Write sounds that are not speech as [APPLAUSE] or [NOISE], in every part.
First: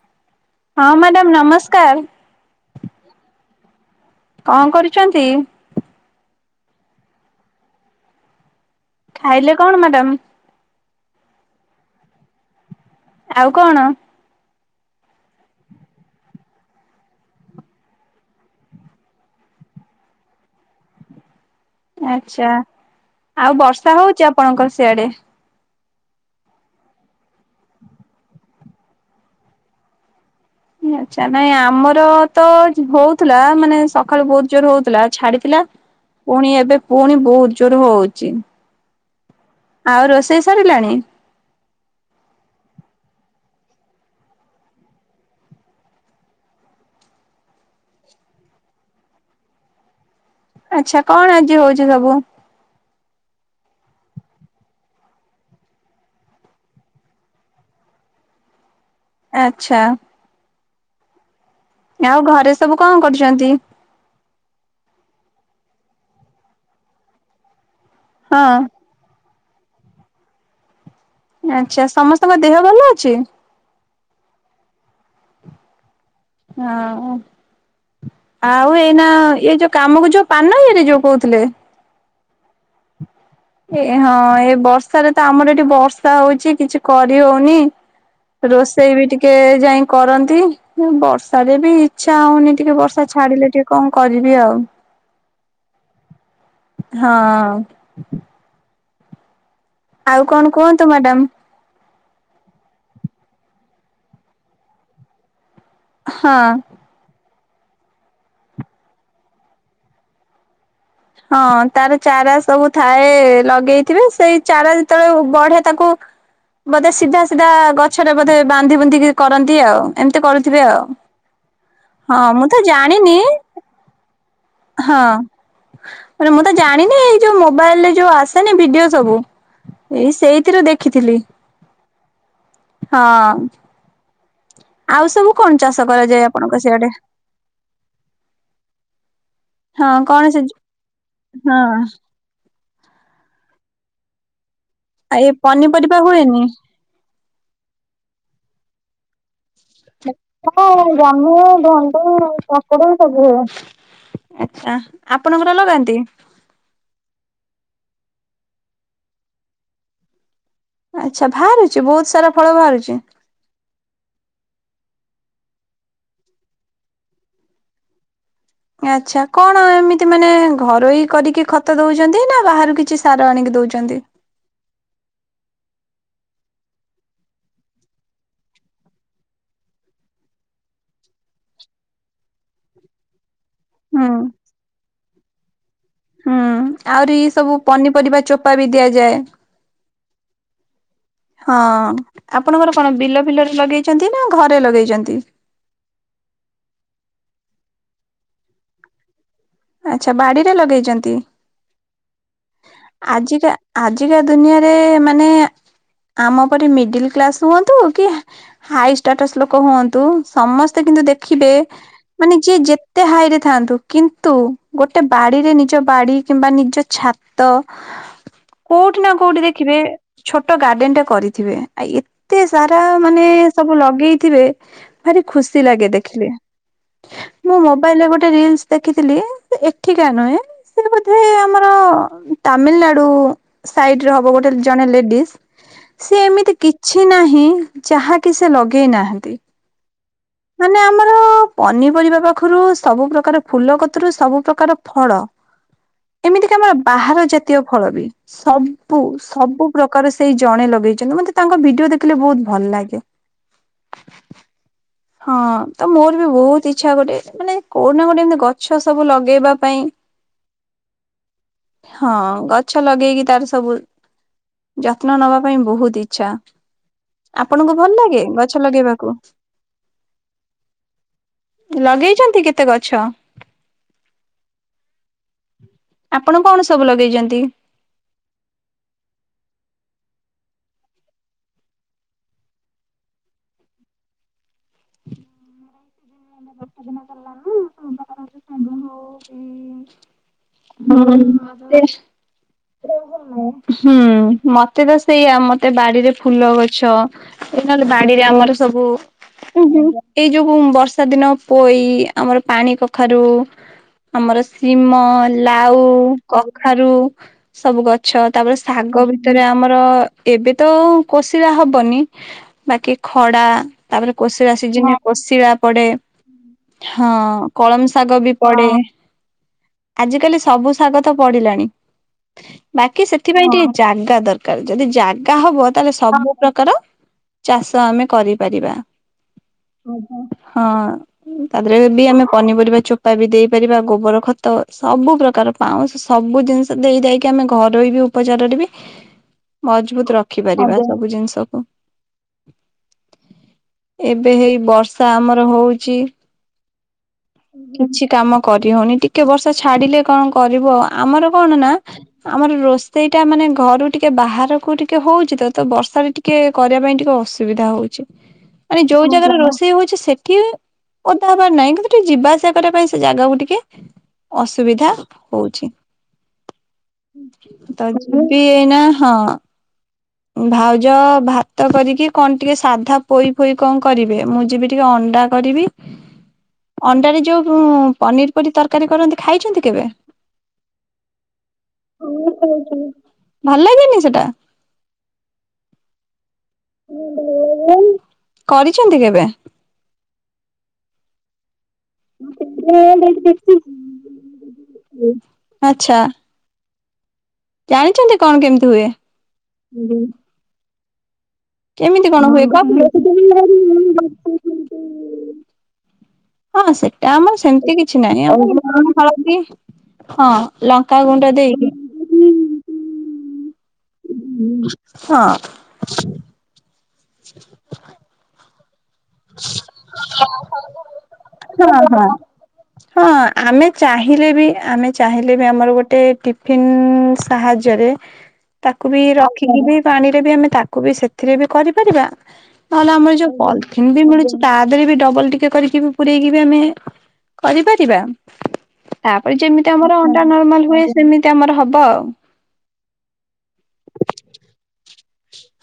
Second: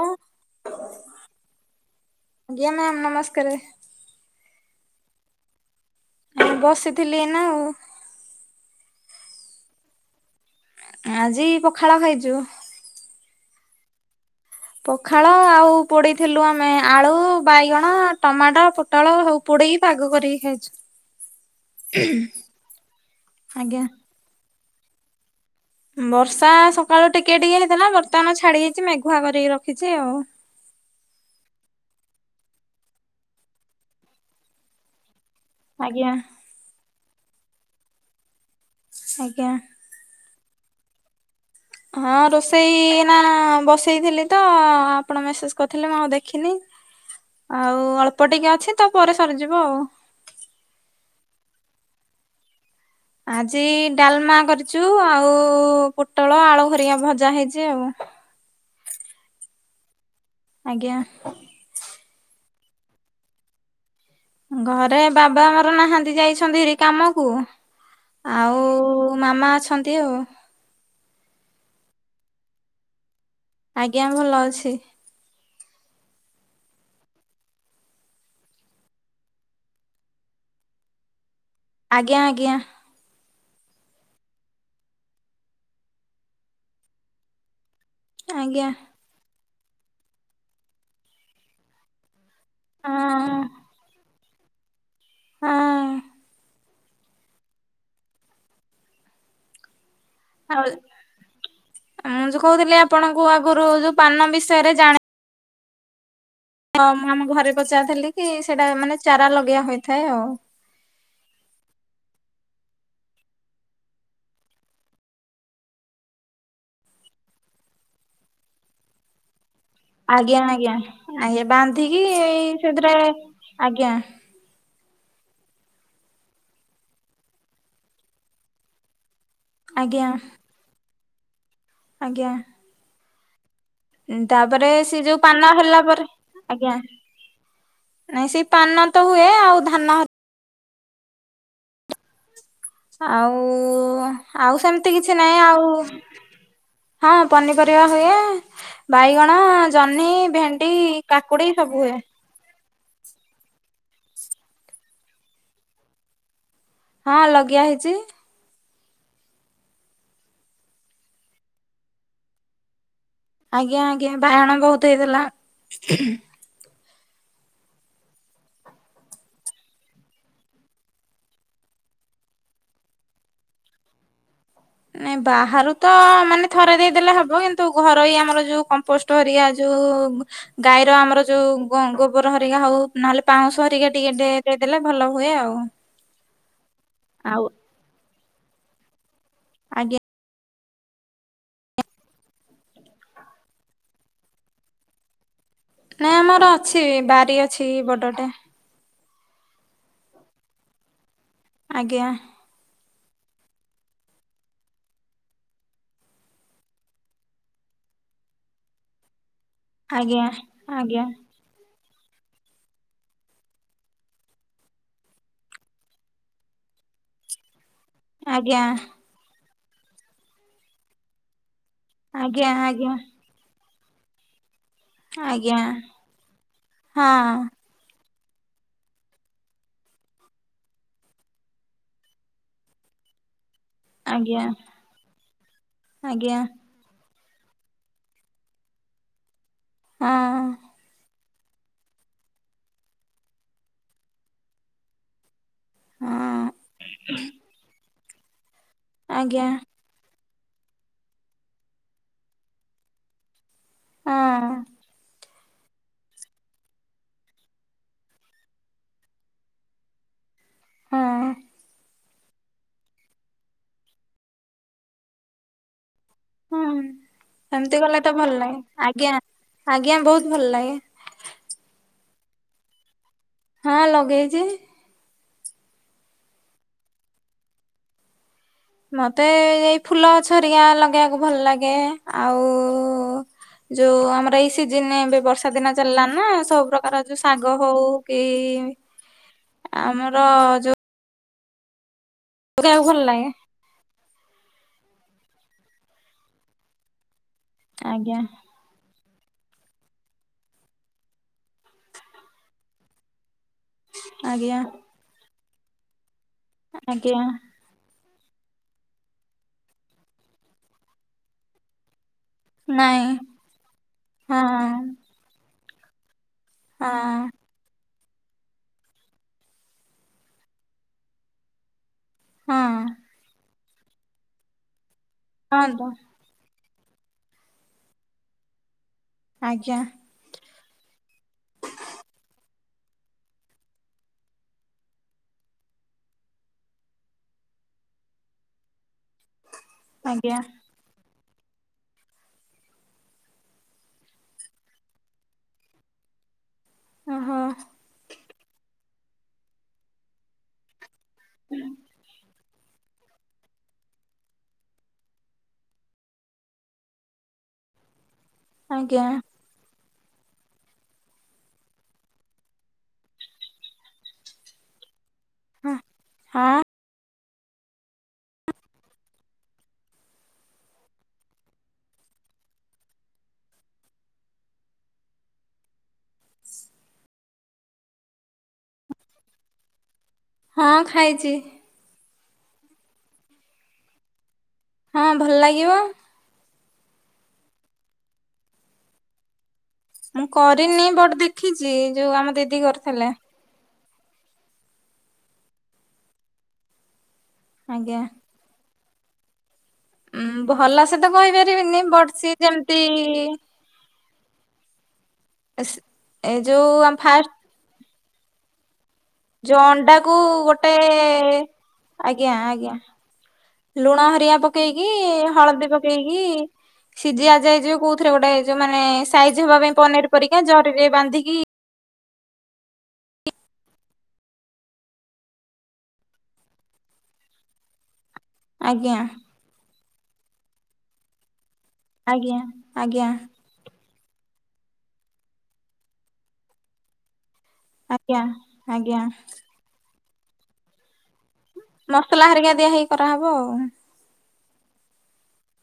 ହଁ ହଁ ମ୍ୟାଡ଼ାମ ନମସ୍କାର। ଆଜ୍ଞା ମ୍ୟାମ୍ ନମସ୍କାରେ। କଣ କରୁଛନ୍ତି? ମୁଁ ବସିଥିଲି ଏଇନା ଆଉ। ଖାଇଲେ କଣ ମ୍ୟାଡ଼ାମ? ଆଜି ପଖାଳ ଖାଇଛୁ। ଆଉ କଣ? ପଖାଳ ଆଉ ପୋଡିଥିଲୁ ଆମେ ଆଳୁ ବାଇଗଣ ଟମାଟୋ ପୋଟଳ ହଉ ପୋଡିକି ପାଗ କରିକି ଖାଇଚୁ। ଆଛା ଆଉ ଆଜ୍ଞା। ବର୍ଷା ହଉଛି ଆପଣଙ୍କର ସିଆଡେ? ବର୍ଷା ସକାଳୁ ଟିକେ ଟିକେ ହେଇଥିଲା ବର୍ତ୍ତମାନ ଛାଡି ଯାଇଚି ମେଘୁଆ କରିକି ରଖିଛି ଆଉ। ଆଚ୍ଛା ନାଇଁ ଆମର ତ ହଉଥିଲା ମାନେ ସକାଳୁ ବହୁତ ଜୋର ହଉଥିଲା ଛାଡିଥିଲା ଆଜ୍ଞା। ପୁଣି ଏବେ ପୁଣି ବହୁତ ଜୋର ହଉଚି। ଆଜ୍ଞା। ଆଉ ରୋଷେଇ ସରିଲାଣି? ହଁ ରୋଷେଇ ଏଇନା ବସେଇଥିଲି ତ ଆପଣ ମେସେଜ କରିଥିଲେ ମୁଁ ଆଉ ଦେଖିନି। ଆଉ ଅଳ୍ପ ଟିକେ ଅଛି ତ ପରେ ସରିଯିବ ଆଉ। ଆଛା କଣ ଆଜି ହୋଉଚି ସବୁ? ଆଜି ଡାଲମା କରିଚୁ ଆଉ ପୋଟଳ ଆଳୁ ହରିକା ଭଜା ହେଇଚି ଆଉ। ଏ ଆଛା। ଆଜ୍ଞା। ଆଉ ଘରେ ସବୁ କଣ କରୁଚନ୍ତି। ଘରେ ବାବା ଆମର ନାହାନ୍ତି ଯାଇଛନ୍ତିହାରି କାମକୁ। ହଁ ଆଉ ମାମା ଅଛନ୍ତି ଆଉ। ଆଚ୍ଛା ସମସ୍ତଙ୍କ ଦେହ ଭଲ ଅଛି। ଆଜ୍ଞା ଭଲ ଅଛି। ଆଉ। ଆଉ ଏଇନା ଇଏ ଯୋଉ କାମକୁ ଯୋଉ ପାନଗିରି ଯୋଉ କହୁଥିଲେ। ଆଜ୍ଞା ଆଜ୍ଞା। ଏ ହଁ ଏ ବର୍ଷାରେ ତ ଆମର ଏଠି ବର୍ଷା ହଉଚି କିଛି କରିହଉନି। ଆଜ୍ଞା। ରୋଷେଇ ବି ଟିକେ ଯାଇଁ କରନ୍ତି ବର୍ଷାରେ ବି ଇଚ୍ଛା ହଉନି। ଟିକେ ବର୍ଷା ହଁ ଛାଡିଲେ ଟିକେ କଣ କରିବି ଆଉ। ହଁ। ହଁ। ଆଉ କଣ କୁହନ୍ତୁ ମ୍ୟାଡ଼ାମ। ମୁଁ ଯୋଉ କହୁଥିଲି ଆପଣଙ୍କୁ ଆଗରୁ ଯୋଉ ପାନ ବିଷୟରେ ଜାଣେ ହଁ। ହଁ ମୁଁ ଆମ ଘରେ ପଚାରଥିଲି କି ସେଇଟା ମାନେ ଚାରା ଲଗେଇଆ ହୋଇଥାଏ ଆଉ। ହଁ ତାର ଚାରା ସବୁ ଥାଏ ଲଗେଇଥିବେ ସେଇ ଚାରା ଯେତେବେଳେ ବଢ଼େ ତାକୁ ବୋଧେ ସିଧା ସିଧା ଗଛରେ ବୋଧେ ବାନ୍ଧି ବୁନ୍ଧିକି କରନ୍ତି ଆଉ। ଏମିତି ଆଜ୍ଞା କରୁଥିବେ ଆଜ୍ଞା ଆଉ। ଆଜ୍ଞା ବାନ୍ଧିକି ହଁ ମୁଁ ଏଇ ତ ସେଥିରେ ଜାଣିନି ଆଜ୍ଞା। ହଁ। ମାନେ ମୁଁ ତ ଜାଣିନି ଏଇ ଯୋଉ ମୋବାଇଲ ରେ ଯୋଉ ଆସେନି ଭିଡିଓ ସବୁ। ଆଜ୍ଞା ଏଇ ସେଇଥିରୁ ଦେଖିଥିଲି। ଆଜ୍ଞା। ହଁ। ତାପରେ ସେ ଆଉ ଯୋଉ ସବୁ ପାନ କଣ ଚାଷ ହେଲା ପରେ କରାଯାଏ ଆପଣଙ୍କ ଆଜ୍ଞା। ସିଆଡେ ନାଇଁ ସେଇ ପାନ ତ ହୁଏ ଆଉ ହଁ ଧାନ। କଣ ସେ ଯୋଉ ହଁ। ଆଉ ଆଉ ସେମିତି କିଛି ଏ ନାହିଁ ଆଉ ପନିପରିବା ହୁଏନି? ହଁ ପନିପରିବା ହୁଏ ବାଇଗଣ ଜହ୍ନି ଭେଣ୍ଡି [UNINTELLIGIBLE] ଜହ୍ନି, କାକୁଡି ସବୁ ହୁଏ ଭେଣ୍ଡି [UNINTELLIGIBLE] ଆଛା ଆପଣଙ୍କର ଲଗାନ୍ତି। ହଁ ଲଗିଆ ହେଇଛି। ଆଚ୍ଛା ବାହାରୁଛି ବୋହୁତ ସାରା ଫଳ ବାହାରୁଛି। ଆଜ୍ଞା ଆଜ୍ଞା ବାଇଗଣ ବୋହୁତ ହେଇଥିଲା। ଆଚ୍ଛା କଣ ଏମିତି ମାନେ ଘରୋଇ କରିକି ଖତ ଦଉଛନ୍ତି ନା ବାହାରୁ କିଛି ସାର ଆଣିକି ଦଉଛନ୍ତି। ନାଇଁ ବାହାରୁ ତ ମାନେ ଥରେ ଦେଇଦେଲେ ହବ କିନ୍ତୁ ଘରୋଇ ଆମର ଯୋଉ କମ୍ପୋଷ୍ଟ ଟ ହେରିକା ଯୋଉ ଗାଈର ଆମର ଯୋଉ ଗୋବର ହରିକା ହଉ ନହେଲେ ପାଉଁଶ ହରିକା ହୁଁ ଟିକେ ଦେଇ ଦେଲେ ଭଲ ହୁଏ ଆଉ। ହୁଁ ଆହୁରି ଇ ଆଉ ସବୁ ପନିପରିବା ଚୋପା ବି ଦିଆଯାଏ। ଆଜ୍ଞା। ହଁ ଆପଣଙ୍କର କଣ ବିଲ ଫିଲରେ ଲଗେଇଚନ୍ତି ନା ଘରେ ଲଗେଇଚନ୍ତି। ନାଇଁ ଆମର ଅଛି ବାରି ଅଛି ବଡଟେ। ଆଚ୍ଛା ବାଡ଼ିରେ ଲଗେଇଛନ୍ତି। ଆଜ୍ଞା। ଆଜିକା ଆଜିକା ଦୁନିଆରେ ମାନେ ଆମ ପରି ମିଡିଲ କ୍ଲାସ ହୁଅନ୍ତୁ, କି ହାଇ ଷ୍ଟାଟସ୍ ଲୋକ ହୁଅନ୍ତୁ ଆଜ୍ଞା ସମସ୍ତେ କିନ୍ତୁ ଦେଖିବେ ମାନେ ଯିଏ ଯେତେ ହାଇ ରେ ଥାନ୍ତୁ କିନ୍ତୁ ଗୋଟେ ବାଡିରେ ନିଜ ବାଡି କିମ୍ବା ନିଜ ଛାତ ତ ଆଜ୍ଞା କୋଉଠି ନା କୋଉଠି ଦେଖିବେ ଛୋଟ ଗାର୍ଡେନ ଟା କରିଥିବେ। ଆ ଏତେ ଆଜ୍ଞା ଆଜ୍ଞା ସାରା ଆଜ୍ଞା ମାନେ ସବୁ ଲଗେଇଥିବେ ଭାରି ଆଜ୍ଞା ଖୁସି ଲାଗେ ଦେଖିଲେ, ହଁ ମୁଁ ମୋବାଇଲରେ ଗୋଟେ ରିଲସ୍ ଦେଖିଥିଲି, ଏଠିକା ନୁହେଁ ସେ ବୋଧେ ଆମର ତାମିଲନାଡୁ ସାଇଡ ରେ ହବ ଆଜ୍ଞା ଗୋଟେ ଜଣେ ଲେଡିସ୍, ସି ଆଜ୍ଞା ଏମିତି କି କିଛି ନାହିଁ, ଯାହାକି ସେ ଲଗେଇ ନାହାନ୍ତି। ହଁ। ମାନେ ଆମର ପନିପରିବା ପାଖରୁ ସବୁ ପ୍ରକାର ଫୁଲ କତରୁ, ସବୁ ପ୍ରକାର ଫଳ। ହଁ ଏମିତିକା ଆମର ବାହାର ଜାତୀୟ ଫଳ ବି ସବୁ ଆଜ୍ଞା ସବୁ ପ୍ରକାର ସେଇ ଜଣେ ଲଗେଇଛନ୍ତି ମତେ ତାଙ୍କ ଭିଡିଓ ଦେଖିଲେ ବହୁତ ଭଲ ଲାଗେ। ହଁ। ହଁ ତ ମୋର ବି ବହୁତ ଇଚ୍ଛା ଗୋଟେ ମାନେ କୋଉଠି ନା କୋଉଠି ଏମତି ଗଛ ସବୁ ଲଗେଇବା ପାଇଁ। ହଁ। ହଁ ଗଛ ଲଗେଇକି ତାର ସବୁ ଯତ୍ନ ନବା ପାଇଁ ବହୁତ ଇ ଆଛା ହଁ ଏମିତି ଆପଣଙ୍କୁ କଲେ ଭଲ ତ ଲାଗେ ଗଛ ଆଜ୍ଞା ଲଗେଇବାକୁ? ଆଜ୍ଞା ବହୁତ ଭଲ ଲାଗେ। ଲଗେଇଛନ୍ତି କେତେ ଗଛ। ହଁ ଲଗେଇଚି। ଆପଣ କଣ ସବୁ ଲଗେଇଜନ୍ତି? ମତେ ଏଇ ଫୁଲ ଗଛ ଅରିକା ଲଗେଇବାକୁ ଭଲ ଲାଗେ, ଆଉ ଯୋଉ ଆମର ଏଇ ସିଜନରେ ଏବେ ବର୍ଷା ଦିନ ଚାଲିଲା ନା ହୁଁ ସବୁ ବର୍ଷା ଦିନ ପ୍ରକାର ଯୋଉ ଗଲାନା ସବୁ ସାଗ ହଉ ପ୍ରକାର କି, ଯୋଉ ଶାଗ ଆମର ଯୋଉ ହଁ ଇସ୍। ଗାଇବାକୁ ଭଲ ଲାଗେ ହୁଁ ମତେ ତ ସେଇଆ ମତେ ବାଡିରେ ଫୁଲ ଗଛ, ନହେଲେ ଆଜ୍ଞା ବାଡିରେ ଆମର ସବୁ ଏଇ ଯୋଉ ବର୍ଷା ଦିନ ପୋଇ, ଆମର ପାଣି କଖାରୁ ଆମର ଆଜ୍ଞା ଶିମ, ଲାଉ, କଖାରୁ ଆଜ୍ଞା ସବୁ ଗଛ ତାପରେ ଶାଗ ଭିତରେ ଆମର, ଏବେ ତ କୋଷିଳା ହବନି ବାକି ନାଇଁ ଖଡା, ତାପରେ ହଁ କୋଷିଳା ସିଜିନ୍ ରେ କଷିଳା ପଡେ, ହଁ କଳମ ଶାଗ ବି ପଡେ। ଆଜିକାଲି ସବୁ ଶାଗ ତ ପଢିଲାଣି, ହଁ ବାକି ସେଥିପାଇଁ ଟି ଜାଗା ଦରକାର, ଯଦି ଜାଗା ହଁ ହବ ତ ତାହେଲେ ସବୁ ପ୍ରକାର ଚାଷ ଆମେ କରିପାରିବା। ଆଜ୍ଞା। ହଁ। ତା ପରେ ବି ଆମେ ପନିପରିବା ଚୋପା ବି ଦେଇପାରିବା, ଗୋବର ଖତ, ସବୁ ପ୍ରକାର ପାଉଁଶ, ସବୁ ଜିନିଷ ଦେଇଦାଇକି ଆମେ ଘରୋଇ ବି ଉପଚାରରେ ବି ହଁ [UNINTELLIGIBLE] ମଜବୁତ ରଖିପାରିବା ସବୁ ଜିନିଷକୁ। ଏବେ ହେଇ ବର୍ଷା ଆମର ହଉଚି। ଓହୋ କିଛି କାମ କରି ହଉନି ଟିକେ ବର୍ଷା ଛାଡିଲେ କଅଁ କରିବୁ ଆଉ, ଆଁ ଆମର କଣ ନା ଆମର ରୋଷ ସେଇଟା ମାନେ ଘରୁ ଟିକେ ବାହାରକୁ ଟିକେ ହଉଛି ତ ତ ବର୍ଷା ଵି ଟିକେ କରିବା ପାଇଁ ଟିକେ ଅସୁବିଧା ହଉଚି। [INAUDIBLE] ମାନେ ଯୋଉ ଜାଗାରେ ରୋଷ ସେ ହଉଛି ସେଠି ଓଦା ହେବାର ନାହିଁ, କିନ୍ତୁ ଟିକେ ଯିବା ଆସିବା କରିବା ପାଇଁ ସେ ଜାଗାକୁ ଟିକେ ଅସୁବିଧା। ହଉଛି ହଁ ତ ନା ହଁ,। ଭାଉଜ ଭାତ କରିକି କଣ ଟିକେ ସାଧା ପୋଇ ଫୋଇ କଣ କରିବେ ମୁଁ ଯିବି ଟିକେ ଅଣ୍ଡା କରିବି ଅଣ୍ଡାରେ ଯୋଉ ପନିର ପରି ତରକାରୀ କରନ୍ତି ଖାଇଛନ୍ତି କେବେ ହଁ ଖାଇଛି। ଭଲ ଲାଗେନି ସେଟା? ହଁ ଭଲ ଲାଗିବ। କରିଛନ୍ତି କେବେ? ମୁଁ କରିନି ବଟ ଦେଖିଛି। ଯୋଉ ଆମ ଦିଦି କରିଥିଲେ ଆଚ୍ଛା। ଆଜ୍ଞା ଜାଣିଛନ୍ତି କଣ କେମିତି ହୁଏ? ଭଲ ସେ ତ କହିପାରିବିନି କେମିତି ବଟ କଣ ସିଏ ହୁଏ କହିଲେ? ଯେମିତି ଏ ଯୋଉ ଆମ ଫାଷ୍ଟ୍ ସେମତି କିଛି ନାହିଁ ଆଉ ହଳଦୀ ଯୋଉ ଅଣ୍ଡାକୁ ହଁ ଗୋଟେ ଲଙ୍କାଗୁଣ୍ଡ ଦେଇକି ଆଜ୍ଞା ଆଜ୍ଞା। ଲୁଣ ହେରିଆ ପକେଇକି ହଁ। ହଳଦୀ ପକେଇକି ସିଝିଆ ଯାଏ ଯଉ କୋଉଥିରେ ଗୋଟେ ଯଉ ମାନେ ସାଇଜ ହବା ପାଇଁ ପନିର ପରିକା ଜରିରେ ବାନ୍ଧିକି ହଁ ହଁ। ହଁ ଆମେ ଚାହିଁଲେ ବି ଆମେ ଚାହିଁଲେ ବି ଆମର ଗୋଟେ ଟିଫନ୍ ସାହାଯ୍ୟରେ ତାକୁ ଆଜ୍ଞା ବି ରଖିକି ବି ପାଣି ରେ ବି ଆମେ ତାକୁ ବି ସେ ସେଥିରେ ବି କରିପାରିବା ଆଜ୍ଞା ନହେଲେ ଆଜ୍ଞା ଆମର ଯୋଉ ହିନ୍ଦୀ ମିଳୁଛି ତା ଦେହେରେ ବି ଡବଲ ଟିକେ କରିକି ବି ପୁରେଇକି ଆମେ କରିପାରିବା ଆଜ୍ଞା ଆଜ୍ଞା ତାପରେ ଯେମିତି ଆମର ଅଣ୍ଡା ନର୍ମାଲ ହୁଏ ସେମିତି ଆମର ହବ ଆଉ। [UNINTELLIGIBLE] କରାହେବ ଆଉ।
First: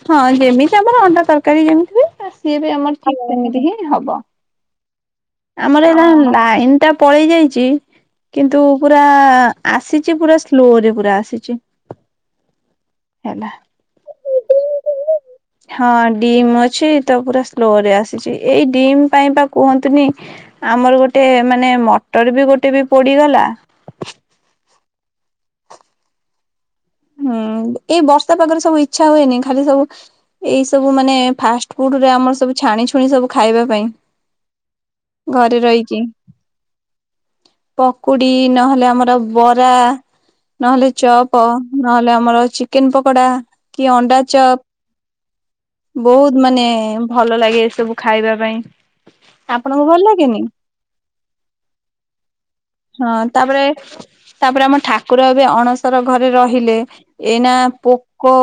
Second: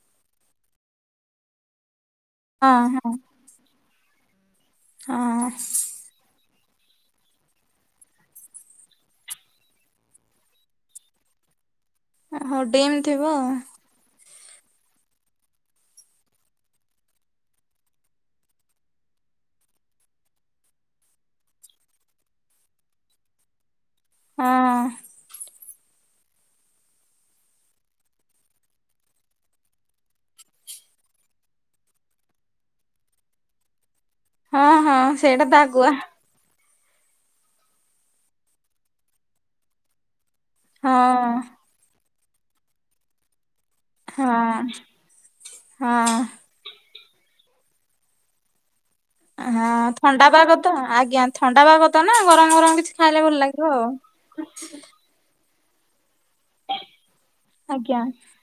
ହଁ ଯେମିତି ଆମର ଅଣ୍ଡା ତରକାରୀ ଯେମିତି ହୁଏ ସିଏ ବି ଆମର ହଁ ହଁ ଠିକ୍ ସେମିତି ହିଁ ହବ ହଁ ଆମର ଏ ଲାଇନ ଟା ପଳେଇ ଯାଇଚି କିନ୍ତୁ ପୁରା ଆସିଚି ପୁରା ସ୍ଲୋରେ ପୁରା ଆସିଚି। ହଉ ଡିମ୍ ଥିବ। ହଁ ଡିମ୍ ଅଛି ତ ପୁରା ସ୍ଲୋ ରେ ଆସିଛି ଏଇ ଡିମ୍ ପାଇଁ ବା କୁହନ୍ତୁନି ଆମର ଗୋଟେ ମାନେ ମଟର ବି ଗୋଟେ ବି ପୋଡିଗଲା। ହଁ। ହୁଁ ଏଇ ବର୍ଷା ପାଗରେ ସବୁ ଇଚ୍ଛା ହୁଏନି ଖାଲି ସବୁ ଏଇ ସବୁ ମାନେ ଫାଷ୍ଟ ଫୁଡ ରେ ଆମର ସବୁ ଛାଣି ଛୁଣି ସବୁ ଖାଇବା ପାଇଁ। ହଁ ହଁ ସେଇଟା ତ ଘରେ ଆଗୁଆ ରହିଖି। ପକୁଡି ନହେଲେ ଆମର ବରା। ନହେଲେ ହଁ ଚପ୍ ନହେଲେ ଆମର ଚିକେନ ପକୋଡା। କି ଅଣ୍ଡା ହଁ ଚପ ହଁ। ବହୁତ ମାନେ ଭଲ ଲାଗେ। ସବୁ ଖାଇବା ପାଇଁ। ହଁ ଆପଣଙ୍କୁ ଭଲ ଥଣ୍ଡା ଲାଗେନି ପାଗ ତ ଆଜ୍ଞା ଥଣ୍ଡା ପାଗ ତ ନା ଗରମ ଗରମ କିଛି ହଁ ଖାଇଲେ ଭଲ ତାପରେ ଲାଗିବ ଆଉ। ତାପରେ ଆମ ଠାକୁର ଏବେ ଅଣସର ଘରେ ରହିଲେ ଏଇନା ଆଜ୍ଞା ପୋକ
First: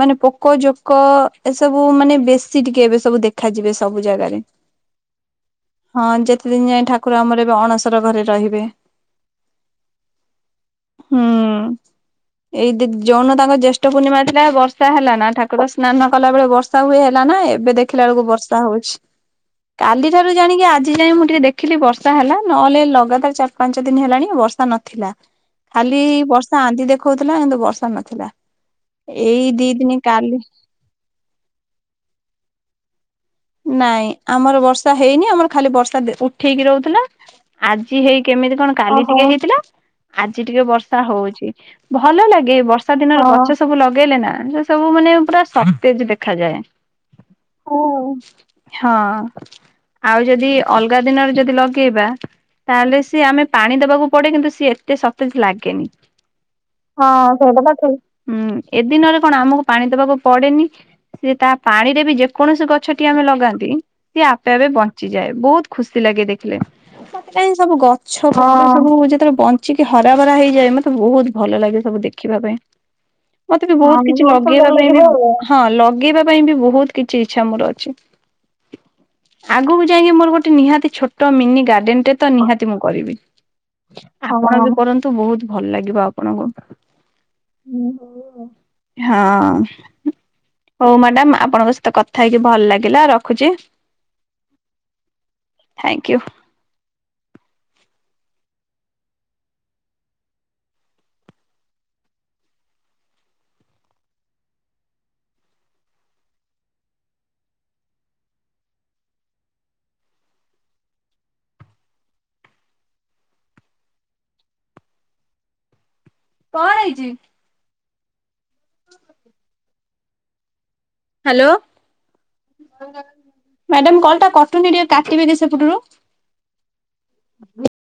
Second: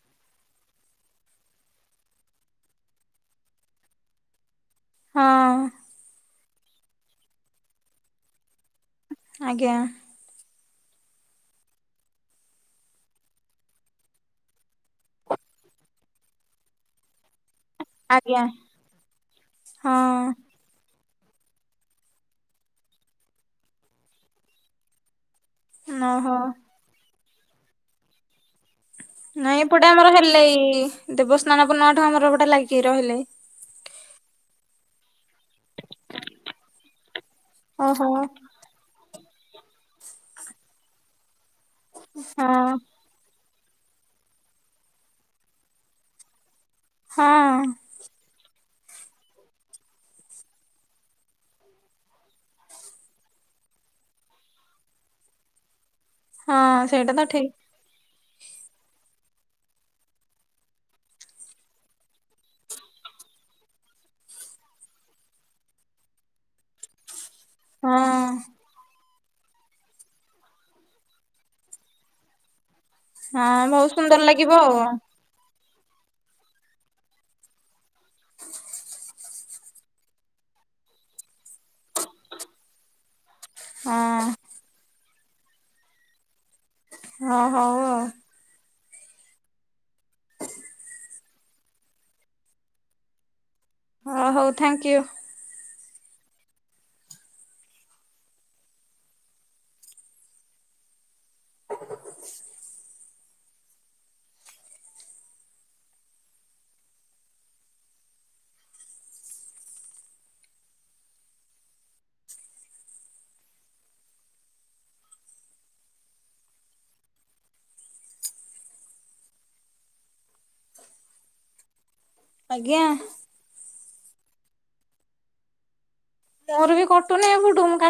ମାନେ ପୋକ ପୋକ ଜୋକ ଏସବୁ ମାନେ ବେଶୀ ଟିକେ ଏବେ ସବୁ ଦେଖାଯିବେ ସବୁ ଜାଗାରେ। ହଁ ହଁ ଯେତେ ଦିନ ଯାଏ ଠାକୁର ଆମର ଏବେ ଅଣସର ଘରେ ରହିବେ। ଆଜ୍ଞା। ହୁଁ। ଏଇ ଯଉନ ଦିନ ତାଙ୍କ ଜେଷ୍ଠ ପୂର୍ଣ୍ଣିମା ଥିଲା ବର୍ଷା ହେଲା ନା ଠାକୁର ସ୍ନାନ କଲା ବେଳେ ବର୍ଷା ହୁଏ ହେଲା ନା ଏ ଏବେ ଦେଖିଲା ବେଳକୁ ଆଜ୍ଞା ବର୍ଷା ହଉଛି ହଁ କାଲି ଠାରୁ ଜାଣିକି ଆଜି ଯାଇ ମୁଁ ଟିକେ ଦେ ଦେଖିଲି ବର୍ଷା ହେଲା ନହେଲେ ଲଗାତାର ଚାରି ପାଞ୍ଚ ଦିନ ହେଲାଣି ବର୍ଷା ନଥିଲା। ଖାଲି ଓହୋ। ବର୍ଷା ଆନ୍ତି ଦେଖଉଥିଲା କିନ୍ତୁ ବର୍ଷା ନଥିଲା। ଏଇ ନାଇଁ ଦି ଏପଟେ ଦିନ ଆମର କାଲି ହେଲେ ଏଇ ଦେବସ୍ନାନ ପୂର୍ଣ୍ଣମିଠୁ ଆମର ଏପଟେ ଲାଗିକି ରହିଲେ। ନାଇଁ ଆମର ବର୍ଷା ହେଇନି ଆମର ଖାଲି ବର୍ଷା ଉଠେଇକି ରହୁଥିଲା। ଆଜି ଓହୋ ହେଇ କେମିତି କଣ କାଲି ଟିକେ ହେଇଥିଲା। ଆଜି ଟିକେ ବର୍ଷା ହଉଛି। ଭଲ ଲାଗେ ହଁ ବର୍ଷା ଦିନରେ ଗଛ ସବୁ ଲଗେଇଲେ ନା ସେ ସବୁ ମାନେ ପୁରା ସତଜ ଦେଖାଯାଏ। ହଁ। ହଁ ଆଉ ଯଦି ଅଲଗା ଦିନରେ ଯଦି ଲଗେଇବା ତାହେଲେ ସିଏ ଆମେ ପାଣି ଦବାକୁ ପଡେ କିନ୍ତୁ ସିଏ ଏତେ ସତେଜ ଲାଗେନି। ହଁ ସେଇଟା ତ ହଁ ଠିକ। ସେଇ [UNINTELLIGIBLE] ହୁଁ ଏ ଦିନରେ କଣ ଆମକୁ ପାଣି ଦବାକୁ ପଡେନି ସିଏ ତା ପାଣିରେ ବି ଯେକୌଣସି ଗଛ [UNINTELLIGIBLE] ଲଗାନ୍ତି ସିଏ ଆପେ ଆପେ ବଞ୍ଚିଯାଏ ବହୁତ ଖୁସି ଲାଗେ ଦେଖ ହଁ [UNINTELLIGIBLE] ଚିକି ହରାଭରା ହେଇଯାଏ ମତେ ବହୁତ ଭଲ ଲାଗେ ସବୁ ଦେଖିବା ପାଇଁ। ହଁ ମତେ ବି ବହୁତ ସୁନ୍ଦର କିଛି ଲାଗିବ ଲଗେଇବା ଆଉ ହଁ। ପାଇଁ ବି ହଁ ଲଗେଇବା ପାଇଁ ବି ବହୁତ କିଛି ଇଚ୍ଛା ମୋର ଅଛି। ଆଗକୁ ଯାଇକି ମୋର ଗୋଟେ ନିହାତି ଛୋଟ ମିନି ଗାର୍ଡେନ ରେ ତ ନିହାତି ମୁଁ କରିବି। [UNINTELLIGIBLE] ବି କରନ୍ତୁ ବହୁତ ଭଲ ଲାଗିବ ଆପଣଙ୍କୁ। ହଁ ହଉ ଆଉ [UNINTELLIGIBLE] ହଁ ହଉ ମ୍ୟାଡାମ ଆପଣଙ୍କ ସହିତ କଥା ହେଇକି ଭଲ ଲାଗେ ଟିଲା ରଖୁଚି। ହ ହଉ ଥ୍ୟାଙ୍କୟୁ। ଥ୍ୟାଙ୍କୟୁ। କଣ ହେଇଚି। ହ୍ୟାଲୋ ଆଜ୍ଞା ମ୍ୟାଡାମ କଲ ଟା କଟୁନି ଟିକେ କାଟିବେ କି ସେପଟରୁ। ମୋର ବି କଟୁନି ଏପଟୁ ମୁଁ କା